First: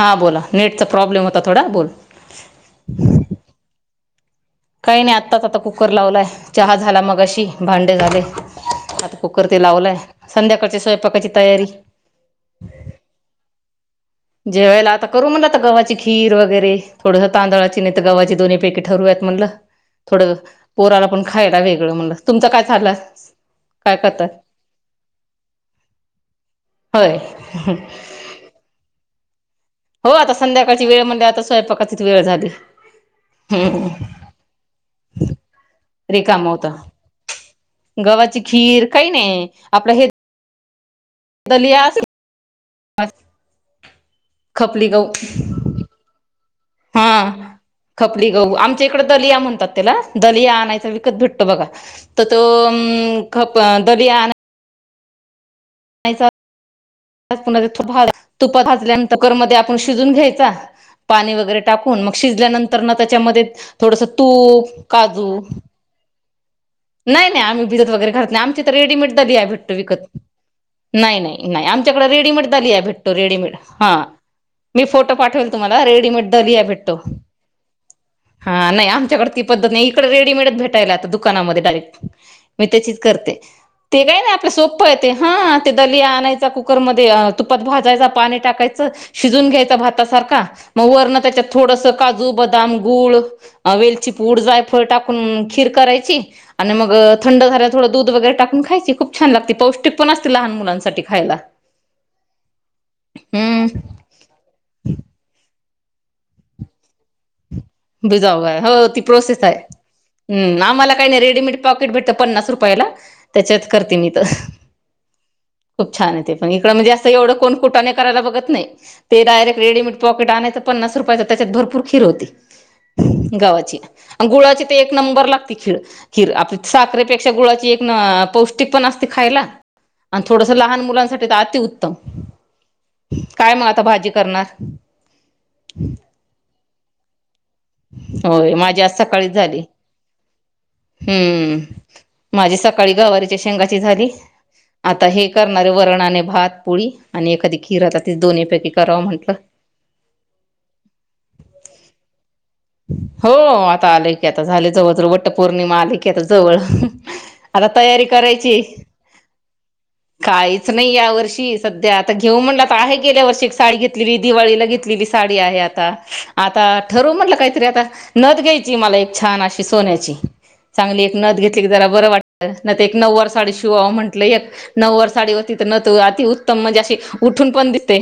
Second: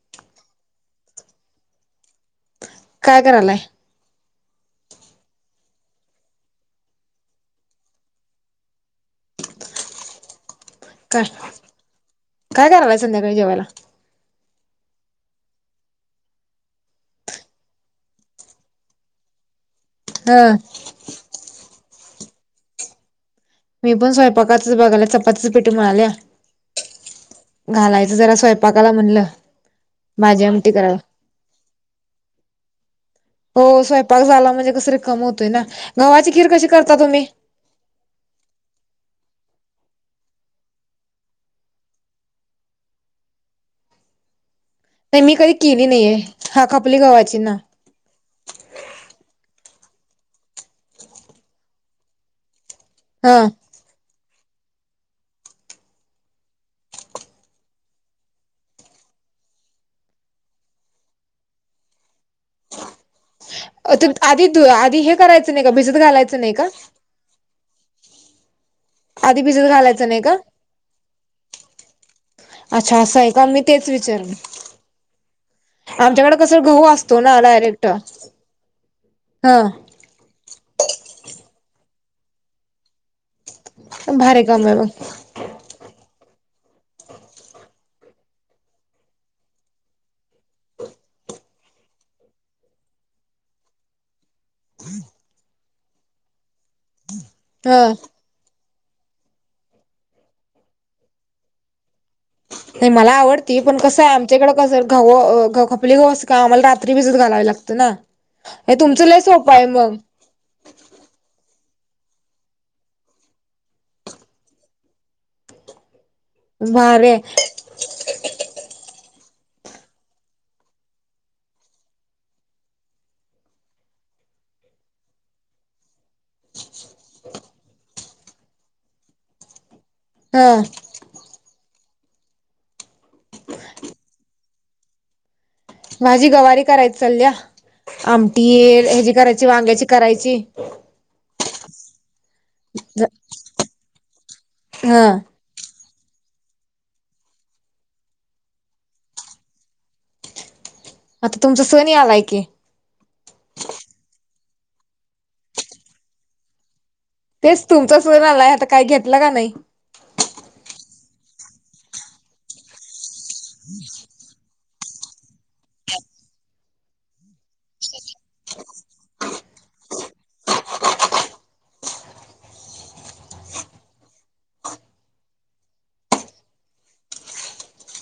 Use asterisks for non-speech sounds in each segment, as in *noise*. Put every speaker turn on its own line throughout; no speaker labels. हां बोला नेटचा प्रॉब्लेम होता थोडा बोल.
काय करायलाय
काही नाही आत्ताच आता कुकर लावलाय चहा झाला मगाशी भांडे झाले. आता कुकर ते लावलाय संध्याकाळच्या
काय
स्वयंपाकाची तयारी.
काय करायलाय संध्याकाळी जेवायला
जेवायला आता करू म्हटलं आता गव्हाची खीर वगैरे थोडस तांदळाची नाही तर गव्हाची दोन्ही पैकी ठरूयात म्हटलं थोडं
ह
पोराला पण खायला वेगळं म्हणलं तुमच काय चालंय.
मी पण स्वयंपाकातच बघायला चपातीच पीठ मळालीया.
होय
घालायचं जरा स्वयंपाकाला म्हणलं.
हो आता
भाजी आमटी
संध्याकाळची
कराव
वेळ म्हणजे आता स्वयंपाकाचीच वेळ झाली.
हो
हम्म
स्वयंपाक झाला म्हणजे कस रिकाम होतोय ना. गव्हाची खीर
रिकामा
कशी
होता
करता तुम्ही?
गव्हाची खीर काही नाही आपलं हे दलिया असेल
नाही मी कधी केली नाहीये, हा खपली गव्हाची ना.
खपली गहू, आमच्या इकडं दलिया म्हणतात तेला दलिया आणायचा विकत भेटतो बघा. तर तो आ
हा
खप त दलिया नाहीसात. आज पुन्हा तेथ तुपा भाचल्यानंत कुकरमध्ये आपण शिजून घ्यायचा, पाणी वगैरे टाकून मग शिजल्यानंतर ना त्याच्यामध्ये थोडस
तु आधी
तूप,
आधी हे
काजू
करायचं नाही का भिजत घालायचं नाही का
नाही नाही आम्ही भिजत वगैरे घालत नाही, आमच्या तर रेडीमेड दलिया
आधी
आहे
भिजत
भेटतो विकत.
घालायचं नाही का
नाही नाही नाही त्याच्याकड रेडीमेड झाली आहे.
अच्छा
भेटतो
असं का
रेडडीमेड
मी तेच
हा.
विचारलं
मी फोटो पाठवेल तुम्हाला. रेडीमेड
आमच्याकडे
दलिया
कसं गहू
भेटतो.
असतो ना डायरेक्ट
हा नाही आमच्याकडे ती
हा
पद्धत नाही. इकडे रेडीमेडच भेटायल्या आता दुकानामध्ये. डायरेक्ट मी त्याची करते. ते काही नाही
भारी
आपल्या
काम आहे
सोपं
मग
येत हा ते दल आणायच. कुकरमध्ये तुपात भाजायच पाणी टाकायचं. शिजून घ्यायच भातासारखा मग वरण त्याच्या थोडं थोडस काजू. बदाम. गुळ. वेलची पूड. जायफळ टाकून खीर करायची. आणि मग थंड झाल्याला
ह
थोडं दूध वगैरे टाकून खायची खूप छान लागते. पौष्टिक पण असती लहान मुलांसाठी खायला.
नाही मला आवडती. पण
हम्म
कसं आहे. आमच्याकडं कस गहू आपल गोस का आम्हाला रात्री भिजत घालायला लागत.
भिजाव हो ती प्रोसेस आहे.
मग
आम्हाला काही नाही रेडीमेड पॉकेट भेटत पन्नास रुपयाला त्याच्यात करते मी. छान आहे ते पण इकंड म्हणजे असं
भारी
एवढं कोन कुटाने करायला बघत नाही. ते डायरेक्ट. रेडीमेड पॉकेट आणायच पन्नास रुपयाच त्याच्यात भरपूर खीर होती. गावाची गुळाची ते एक नंबर लागते. खीर-खीर आपली साखरेपेक्षा गुळाची एक. पौष्टिक पण असत खायला. आणि
हा
थोडस लहान मुलांसाठी अ. काय मग आता भाजी करणार.?
माझी गवारी करायची चलल्या. आमटी
होय माझी आज
हेजी
सकाळीच
करायची
झाली.
वांग्याची करायची.
हम्म माझी सकाळी गवारीच्या शेंगाची झाली.
हा
आता हे करणारे वरण. नाणे भात पुळी. आणि एखादी खीर ती दोन्ही पैकी करावं म्हंटलं.
आता तुमच सन आलाय की.
हो आता. आलय की. आता झाले जवळ जव वट्ट पौर्णिमा आले की आता जवळ.
तेच
आता
तुमचा
तयारी
सण आलाय
करायची.
आता काय घेतला का नाही
काही च नाही या वर्षी, सध्या आता घेऊ म्हटलं आ आहे गेल्या वर्षी एक साडी घेतलेली, दिवाळीला घेत लेली साडी आहे आता. आता ठरव म्हटल काय तरी आता, नथ घ्यायचीए मला एक छान अशी सोन्याची. चांगली एक नथ घेतली की, जरा बरं वाटत. नाही तर एक नववार साडी शिवावं म्हटलं, नववार साडी वरती नथ ओ, अति उत्तम म्हणजे अशी उठून पण दितय.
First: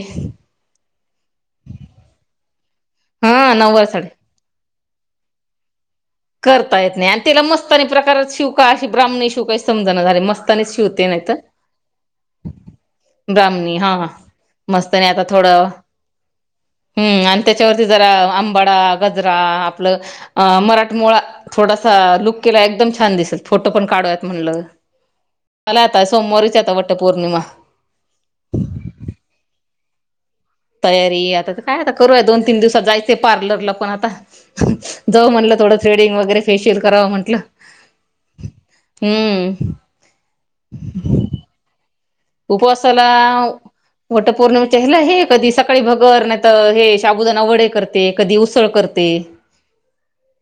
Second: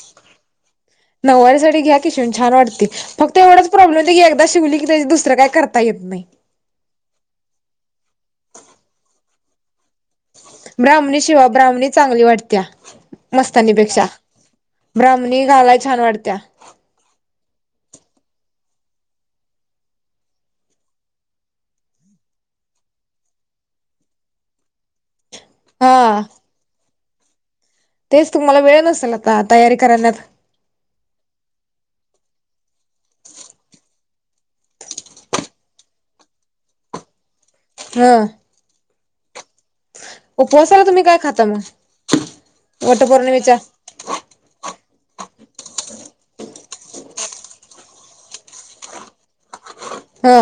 नववारी साडी घ्या कि, शिऊन छान वाटते. फक्त
हा
एवढाच
नऊवार
प्रॉब्लेम
साडी
होतो की, एकदा शिवली की, त्याच दुसरं काय करता येत नाही.
तीला मस्तानी प्रकारात शिवू का? अशी ब्राह्मणी शिवू काय समजना झालय, मस्त
ब्राह्मणी शिवा, ब्राह्मणी चांगली वाटतिया
ब्राह्मणी हा
मस्तानीपेक्षा. ब्राम्हमणी घालाय छान वाटतिया.
हुं. म आणि ते त्याच्यावरती जरा अंबाडा, गजरा आपलं मराठ मोळा थोडासा लूक केला एकदम छान दिसल, फोटो पण काढूयात म्हणटलं
*inaudible*
आला आता,
हा
सोमवारीच आता वाटतं.
तेच तुम्हाला वेळ नसेल आता तयारी करराण्यात
तयारी आता तर काय आता करूया, दोन तीन दिवसात जायचे पार्लरला पण आता, जाऊ म्हणल. थोडं थ्रेडिंग वगैरे, फेशियल करांव म्हटलं.
हा.
हम्म..
उपवासाला तुम्ही काय खाता म...
उपवासाला वट पौर्णिमाे ला हे.. कधी सकाळी भगर नाही तर हे शाबुदाना वडे करते कधी उसळ करते...
हो...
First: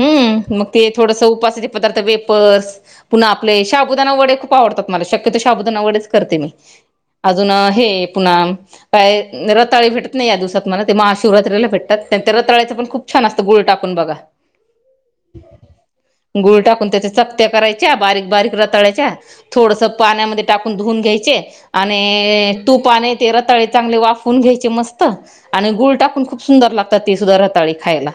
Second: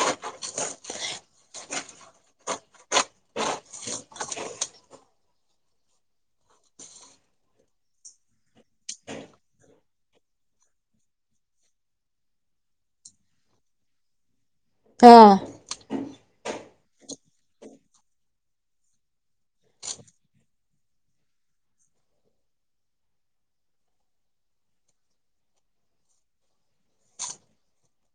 हम्म मग ते थोडस उपासाचे पदार्थ वेपर्स पुन्हा आपले शाबुदाना वडे खूप आवडतात मला शक्यतो शाबदूना वडेच करते मी... अजून हे पुन्हा काय रताळी भेटत नाही या दिवसात मला ते महाशिवरात्रीला भेटतात. नाहीतर रताळ्याचं पण खूप छान असतं गुळ टाकून बघा..
का?
गुळ टाकून त्याच्या चकत्या करायच्या बारीक बारीक रताळ्याच्या थोडस पाण्यामध्ये टाकु... धुवून घ्यायचे आणि तूप आणि ते रताळे चांगले वाफवुन घ्यायचे मस्त... आणि गुळ टाकून खूप सुंदर लागतात ती सुद्धा रताळी खायला...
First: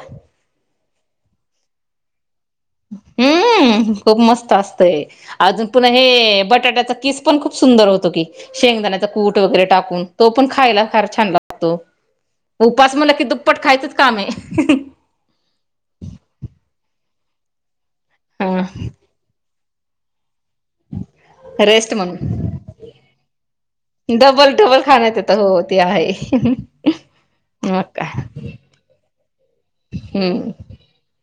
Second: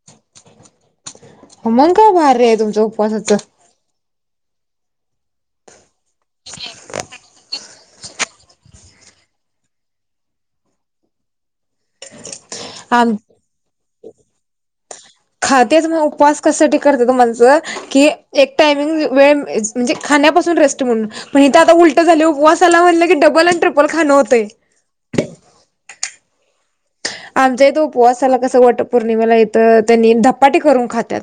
मग काय भारी आहे तुमच उपवासाचं...
हम्म खूप मस्त असतय अजून पुन्हा हे बटाट्याचा किस.. पण खूप सुंदर होतो की शेंगदाण्याचा कूट वगैरे टाकून तो पण खायला फार छान लागतो...
ह
उपास
आ
म्हणलं की दुप्पट खायचंच काम आहे
खातेस मग उपवास कशासाठी करतेस. मच कि एक
हा
टामिंग वेळ म्हणजे खाण्यापासून... रेस्ट म्हणून पण इथ आता
रेस्ट
उलट झालाय उपवासाला म्हणल कि डब्बल आणि ट्रिपल... खाणं होतंय.
डब्बल डब्बल खाणेत येतात हो ते आहे...
आमच्या इथ
मग काय
उपवासाला कस वट पौर्णिमेला इथ त्यांनी
हम्म
धपाटे करून खातात.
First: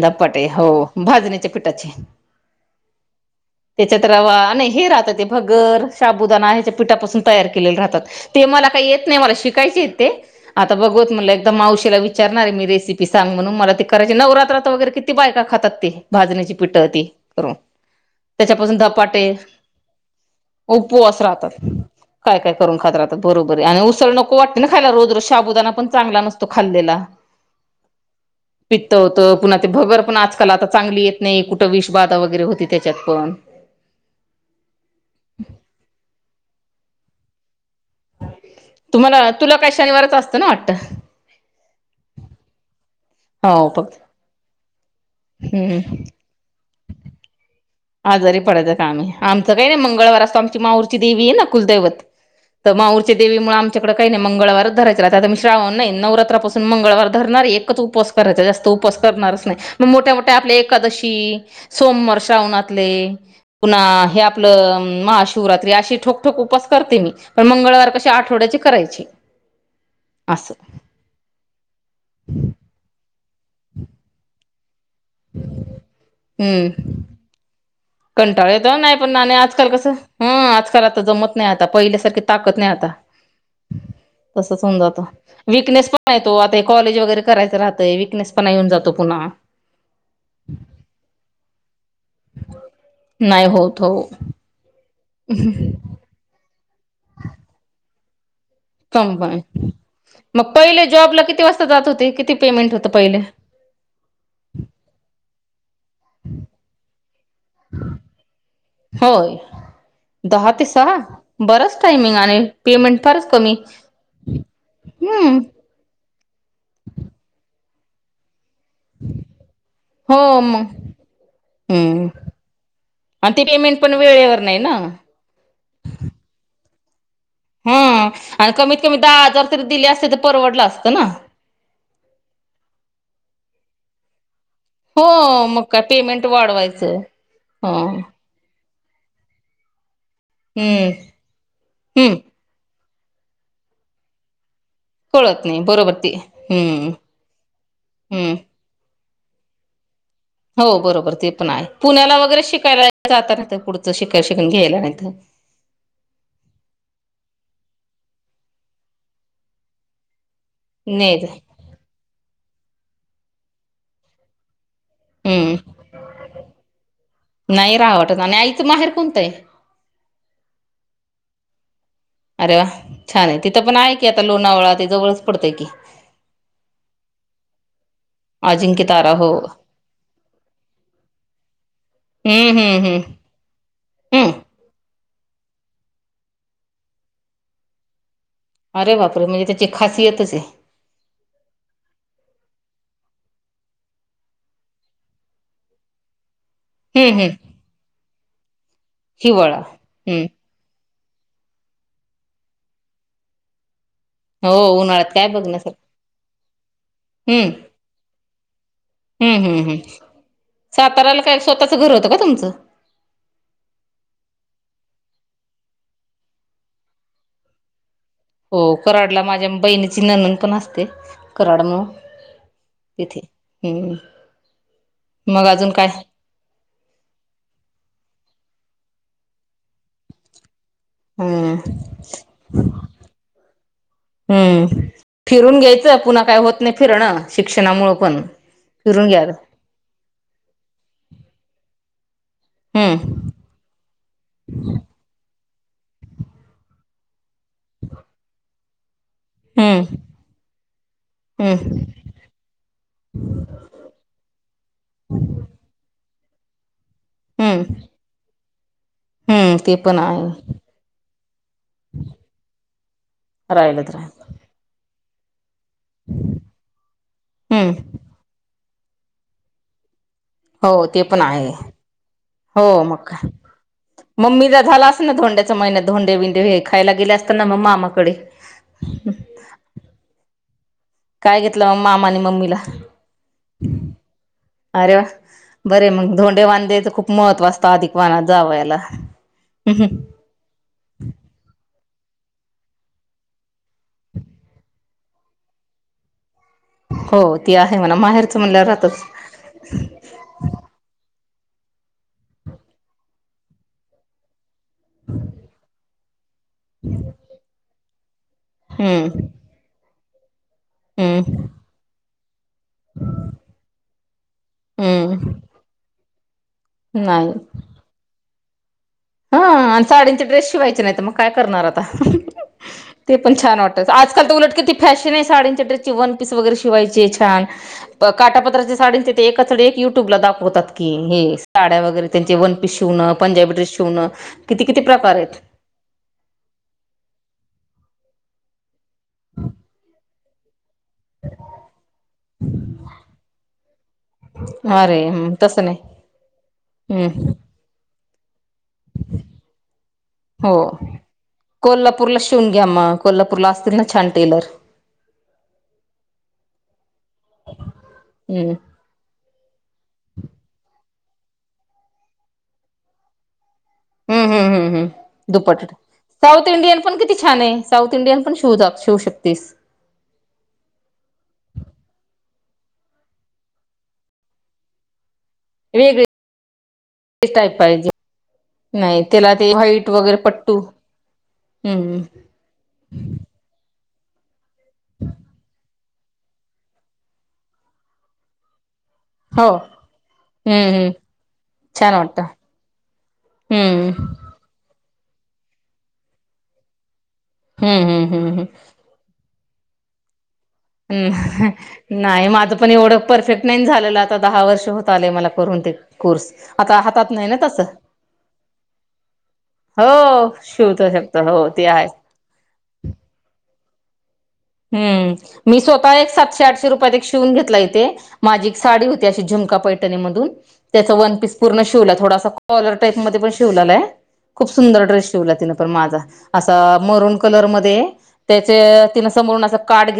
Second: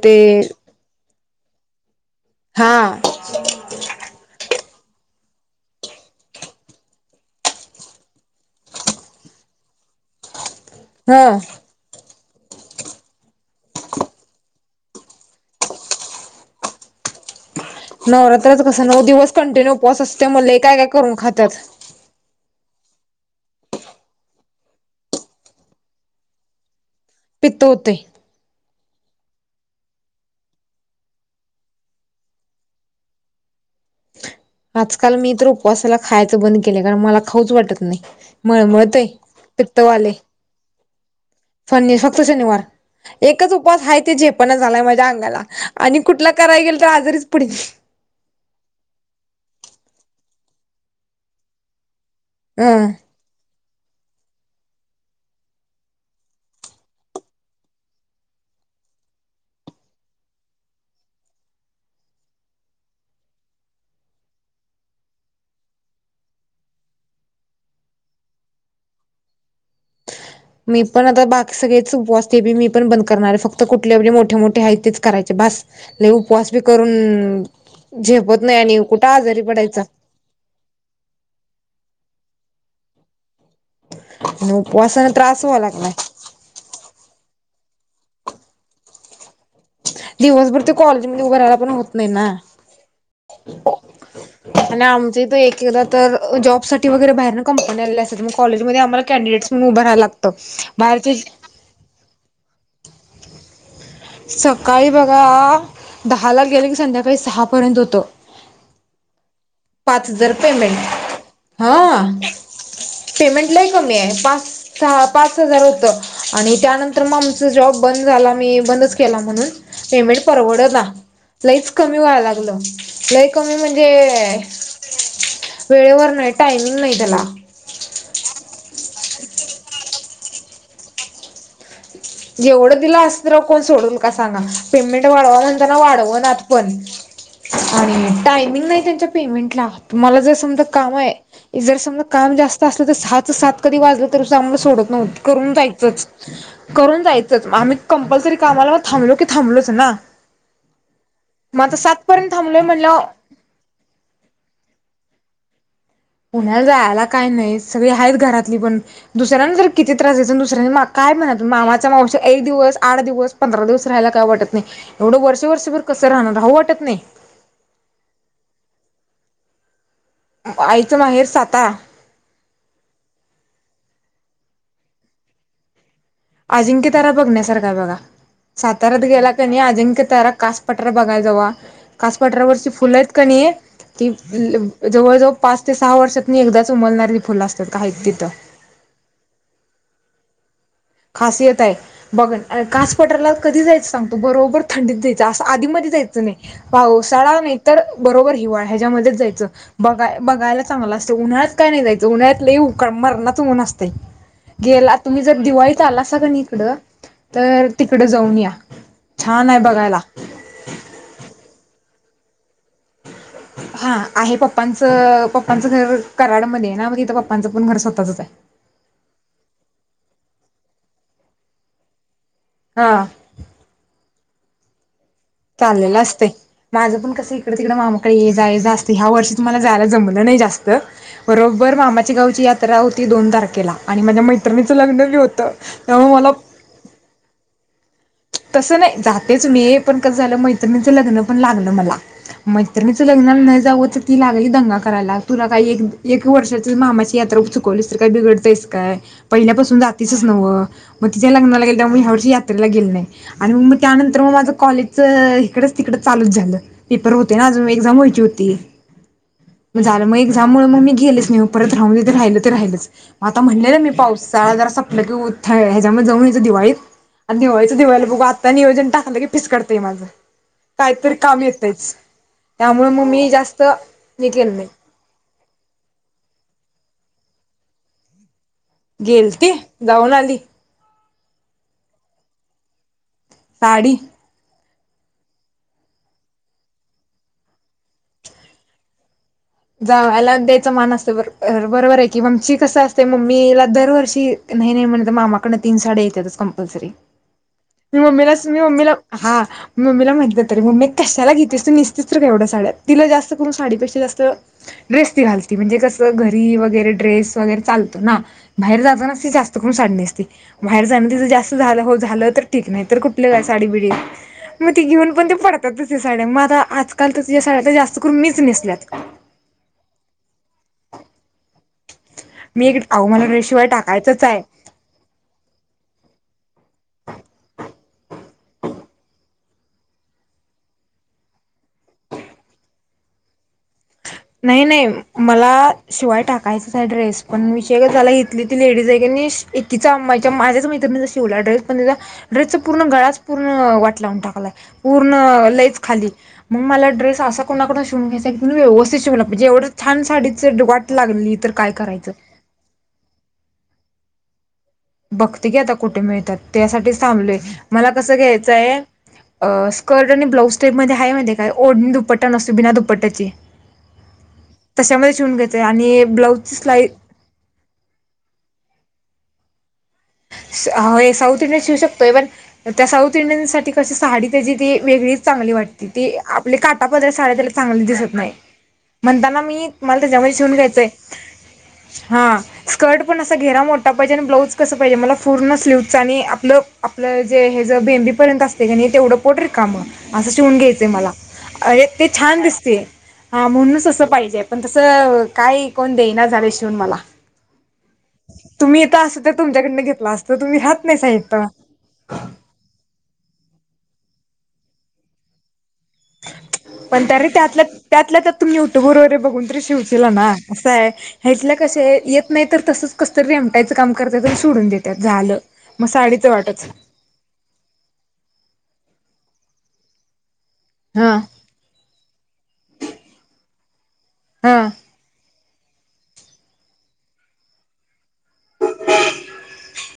धपाटे हो भाजणीच्या पिठाचे..
हा...
त्याच्यात रवा नाही हे राहतात ते भगर शाबुदाना ह्याच्या पीठापासून तयार केलेले राहतात ते मला काही येत नाही मला शिकायच. ते आता बघुयात म्हणल
ह
एकदा मावशीला विचारणार आहे मी रेसिपी सांग म्हणून मला करायची नवरात्र.. वगैरे किती बायका खातात ते भाजण्याची पिठ ते करून...
नवरात्राच
त्याच्यापासून
कसं नऊ दिवस
धपाटे
कंटिन्यू उपवास असल्यामुळे काय काय करून
उपवास राहतात
खातात
काय काय.... करून खात राहतात बरोबर आहे आणि उसळ नको वाटते ना खायला रोज रोज शाबुदाना पण चागंला नसतो खाल्लेला...
पित्त होतय.
पित्त होत पुन्हा... ते भगर पण आजकाल आता चांगली येत नाही कुठं विष बाधा वगैरे होती त्याच्यात पण..
आजकाल मी तर उपवासाला खायचं बंद केले कारण मला खाऊच वाटत नाही. नाही मळमळतय आहे
तुम्हाला तुला काय
पित्त व्हालय..
शनिवारच असतं ना वाटतं?
फनि फक्त शनिवार एकच
हो
उपवास
फक्त
हाय ते झेपणा झालाय माझ. अंगाला आणि
हम्म
कुठला कराय गेल तर आजारीच पडते.
आजारी पडायचं काम आहे आमचं काही नाही मंगळवार असतो आमची माहोरची देवी आहे ना कुलदैवत... तर
अ
माऊरच्या देवी मुळ आम.. कडे काही नाही मंगळवारच धरायच आता मी श्रावण नाही नवरात्रपासून मंगळवार धरणार एकच उपवास करायचा जास्त उप.... उपवास करणारच नाही मोठ्या मोठ्या आपल्या एकादशी सोमवार श्रावणात.... ते पुन्हा हे आपलं महाशिवरात्री अशी ठोकठोक उपवास करते मी पण मग... मंगळवार कशे आठवड्याची करायचे..
*inaudible*
असं
मी पण आता बाकी सगळेच उपवास ते मी पण बंद करणार आहे. फक्त कुठलेे मोठे मोठे आहेत तेच... करायचे बास लइ उपवास बी
हम्म
करून... झेपत
कंटाळ येतो
आणि
नाही
कुठं
पण ना आणि
आजारी
आजकाल
पडायचा
कसं हं आजकाल आता जमत नाही आता पहि.. पहिल्या सारखी ताकत नाही आता...
आणि
तसच होऊन जातो
उपवासाने त्रास व्हावा
विकनेस
लागलाय
पणा येतो आता कॉलेज वगैरे करायचं राहत. विकनेस पण येऊन जातो पुन्हा..
दिवसभर ते कॉलेजमध्ये उभं राहायला पण होत. नाहि ना
नाही होत हो
*inaudible* आणि आमच्या इथ एकेकदा तर जॉबसाठी ती वगैेरे बाहेरन कंपनी आलेली असत्यात
कमवाय मग पहिले
बाहेरचे
जॉबला किती वाजता जात होते किती? पेमेंट होत पहिले?
सकाळी बघा दहा ला गेले की संध्याकाळी सहापर्यंत होत.
होय
पाच हजार
दहा ते
पेमेंट
सहा बराच
हं..
टायमिंग आणि फारच
पेमेंट लई कमी आहे पाच
हम्म
पाच हजार होत आणि त्यानंतर मग आमच जॉब बंद झाला. मी बंदच केला म्हणून
हो
पेमेंट
मग
परवडणा लयच कमी
हम्म
व्हाय लागलं लई
आणि ते
कमी
पेमेंट
म्हणजे
पण वेळेवर
*inaudible*
नाही ना.
वेळेवर नाही टायमिंग नाही त्याला
हा.. आणि कमीत कमी दहा हजार तरी दिले असते तर परवडलं असतं ना.
येवढं दिलं असत र कोण सोडून का सांगा *unintelligible* पेमेंट
हो मग
वाढवानंतर ना
काय
वाढव
पेमेंट
नात पण
वाढवायचं. हो
आणि टायमिंग नाही म त्यांच्या पेमेंटला, मला जर समजा
हम्म
काम आहे, जर समजा
हम्म.
काम जास्त असल तर सहाच सात कधी वाजलं तरीमला सोडत नव्हतत
कळत
करून
नाही बरोबर
जायचंच.
ते हम्म
करून जायचंच आम्ही
हम्म
कंपल्सरी कामाला थांबलो की थांबलोच ना..
हो बरोबर ते पण
मग
आहे
आता
पुण्याला
सातपर्यंत
वगैरे
थांबलोय
शिकायला
म्हणल्यावर
जात- नाहीत -पुढचं शिकायला -शिकून- घ्यायला नाहीत
ह *inaudible* पुण्याला जायला काय नाही, सगळी आहेत घरातली पण दुसऱ्यांना तर किती त्रास द्यायचा -दुसऱ्यां काय
नाहीच
म्हणत मामाचा माव- एक दिवस आठ दिवस पंधरा दिवस राहायला काय वाटत नाही एवढं वर्ष
हम्म
-वर्षभर कसं राहणार राहू वाटत नाही
नाही राहा वाटत आणि आईचं -माहेर कोणतय?
आईच माहेर साता
अरे वा छान आहे तिथं पण आहे की आता लोणावळा त जवळच पडतय की
अजिंक्यतारा बघण्यासारखा आहे बघा
अजिंक्य
साताऱ्यात
तारा
गेला
हो
कणी अजिंक्यतारा कास पठार बघायला जावा कास पठारा
हम्म
वरची
हम्म
फुल
हम्म
आहेत कणी ती
हम्म
-जवळजवळ पाच ते सहा वर्षातन एकदाच उमलणारी फुलं असतात, आहेत तिथं
अरे बापरे म्हणजे त्याची खासियतच आहे
खासियत आहे बघ कास पठारला कधी जायचं सांगतो बरोबर थंडीत द्यायचं असं आधी म जायचं नाही
हम्म हम्म
पावसाळा नाहीतर बरोबर हिवाळा ह्याच्यामध्येच जायचं
हिवाळा
बघाय
हम्म
-बघायला चांगला अस उन्हाळ्यात काय नाही जायचं उन्हाळ्यात लय उका- मरनाच ऊन असतय
हो
गेला
उन्हाळ्यात
तुम्ही
काय
जर दिवाळी
बघण्यासारखं
आलासा कणी इकडं
हम्म
तर तिकडं जाऊन या छान आहे बघायला
साताराला काय स्वतःच घर होतं का तुमचं?
ह् *inaudible* *inaudible* हा आहे पप्पांचं -पप्पांचं घर कराडमध्ये आहे ना मग इथ पप्पांचं पण घर स्वतःच च आहे.
हो कराडला माझ्या बहिणीची ननंद पण असते कराड म *inaudible*
हा
तिथे, हम्म... मग अजून काय
चाललेलं असतय माझं पण कस इकड- तिकड मामाकडे येजा येजा असतय ह्या वर्षी मला जायला जमलं नाही जास्त
हम्म
बरोबर मामाच्या गावची यात्रा होती दोन तारखेला आणि माझ्या मैत्रिणीचं लग्न बी होतं
तूला
मला
काय होत नाही फिरणं शिक्ष
तसं नाही जातेच मी पण कसं झालं मैत्रिणीचं लग्न पण लागलं मला मैत्रिणीच्या
हम्म
लग्नाला नाही जाव, तर ती लागली दंगा करायला तुला काही एक- एक वर्षाच मामाच्या ती यात्र-प चुकवलीस तर काही बिघडतेयस काय पहिल्यापासून
हम्म
जातीसच नव्हं मग तिच्या लग्नाला
हम्म
गेलल्या म ह्या वर्षी यात्रेला गेल नाही आणि मग मग त्यानंतर मग माझं कॉलेजच इकडेच तिकड चालूच झालं पेपर होते ना
हम्म
अजून एक्झाम व्हायची होती
हम्म ते
मग
पण
झालं मग
आहे
एक्झाममुळ मग मी गेलेच नाही ओ परत राहूनदे ते राहिलं ते राहिलंच मग आता म्हणलेल मी
राहिलच राहिल
पाऊस साळा जरा संपला कि उ ह्याच्यामध्ये जाऊन यायं दिवाळीत आणि दिवाळीच
हम्म
दिवा त्या नियोजन टाकलं की पिसकडतंय माझं
हो ते
काहीतरी
पण
काम
आहे
येतच
हो मका मम्मी
केलं
तर
नाही
झाला अस ना धोंड्याच्या महिन्यात धोंडे बिंडे हे खायला गेले असताना मग मामाकडे
गेल ते गाऊन आली
काय घेतलं मग मामा आणि मम्मीला
साडीी
अरे बरे मग धोंडे वांध्याच खूप महत्त्व असतं अधिक वानात जाव याला
जाला द्यायचं मान असतं बर बरोबर आहे की ममची कसं असते मम्मीला दरवर्षी नाही नाही म्हणत मामाकडं तीन साडी्या येतातच का
हो ती आहे म्हणा
मी
माहेरचं
मला
म्हणल्यावर
मला
राहतच
हा मी मला म्ह म काला गी तिल जास्त करून साडी पेक्षा जास्त वरेड्रेस वगैरे चालतो ना बाहेर जात नस
हम्म
जास्त करून साडी नेसते बाहेर जाणं तिचं
हम्म
जास्त झालं हो झालं तर ठीक नाही तर कुठल काय साडी बिडी मग ती घेऊन पण
हम्म
ते पडतात त साडी्या म आता आजकाल
नाही
तर या सड्या जास्त करून मीच नेसल्यात
ह आणि साडीचे ड्रेस शिवायचे नाही म
मी एक अहो मला
पण छ
ड्रेस शिवाय टाकायचंच आहे
वाशन य छ काटापत्राचे साडीच युट्यूब ला दाखवतात क ड्या वगरे त्यांचे वनपी शिवं पंजबी
नाही नाही मला शिवाय टाकायच ह ड्रेस पण विय ला इथली ती लडीज आहे एककीचा आंच्या माझ्याच वला ड्रेस पण ड्रेस पूर्ण गळाच पूर्ण वाट लावून टाकलाय
अरे
पूर्ण
तसं नाही
खाली मग मला ्रस
हम्म
कोून शून घय म्हणजे एवढं छान साडीच
हो
वाट लागली तर काय करायचं
तुला असतील ना छान टेलर
बघती की आता कुठे मिळतात त्यासाठी थांबलय मला कसं
हम्म
घ्यायचंय अ स्कर्ट आणि ब्लाउज टाईप मध्ये आहे म्हणते काय ओढणी दुपट्टा नसतो बिना दुपट्ट्याची
हम्म हम्म हम्म हम्म
तशामध्ये चिवून घेत
दुपट
आणि
साऊथ
ब्लाऊजची
इंडियन
सिलाई
पण किती छान आहे साऊथ इंडियन पण शिव शिवू शकतेस
साऊथ इंडियन्स शऊ शकतो इवन त्या साऊथ इंडियन साठी कशी साहाडी त्याची ती वेगळीच चांगली वाटते तेी
वेगळे
आपले काटा पदर सार्या त्याला
टाईप
चांगले
पाहिजे
दिसत नाही
नाही त्याला
म्हणताना
ते
मी
व्हाईट
मला
वगैरे
त्याच्यामध्ये शिवून
पट्टू
घ्यायचंय
हम्म
हा स्कर्ट पण असा घेरा मोठा पाहिजे आणि ब्लाऊज कस पाहिजे मला पूर्ण स्लीवच आणि आपलं आपलं जे हे ज भेंबीपर्यंत अस त्याणी तेवढं पोटल
हो
काम असं शिवून
हम्म
घ्यायचं
हम्म
मला अ ते छान दिसते हा म्हणूनच
हम्म
असं पाहिजेय पण तसं काय कोण देना झालं शिवून मला
हम्म हम्म हम्म हम
तुमच्याकडून घेतला अस
हम् नाही माझं पण एवढं परफेक्ट नाही झालेलं आ आता दहा वर्ष होत आले मला करून ते कोर्स आता
पण
हातात
त रे
नाही ना तसं
त्यातल्या त्यातल्या तुम्ही युट्यूबर वगैरे बघून तरी शिवचला ना
हो
असं
शिवत
आहे
शकत हो
ह
ते आहे
केत नाही त केय काम करतात आणि सोडून देतात झालं
हम्म मी
मग
स्वतः एक
साडीचं
सातशे
वाटच
आठशे रुपयात एक शिवून घेतला इथे माझी एक साडी होती शी झिमका पैटणी मधून त्याचा
हा
वन पीस पूर्ण शिवला थोडासा कॉलर टाईप मध्ये प शिवलेला आहे खूप
हा
सुंदर ्रेस शेवला तिनें मा म कलर त्या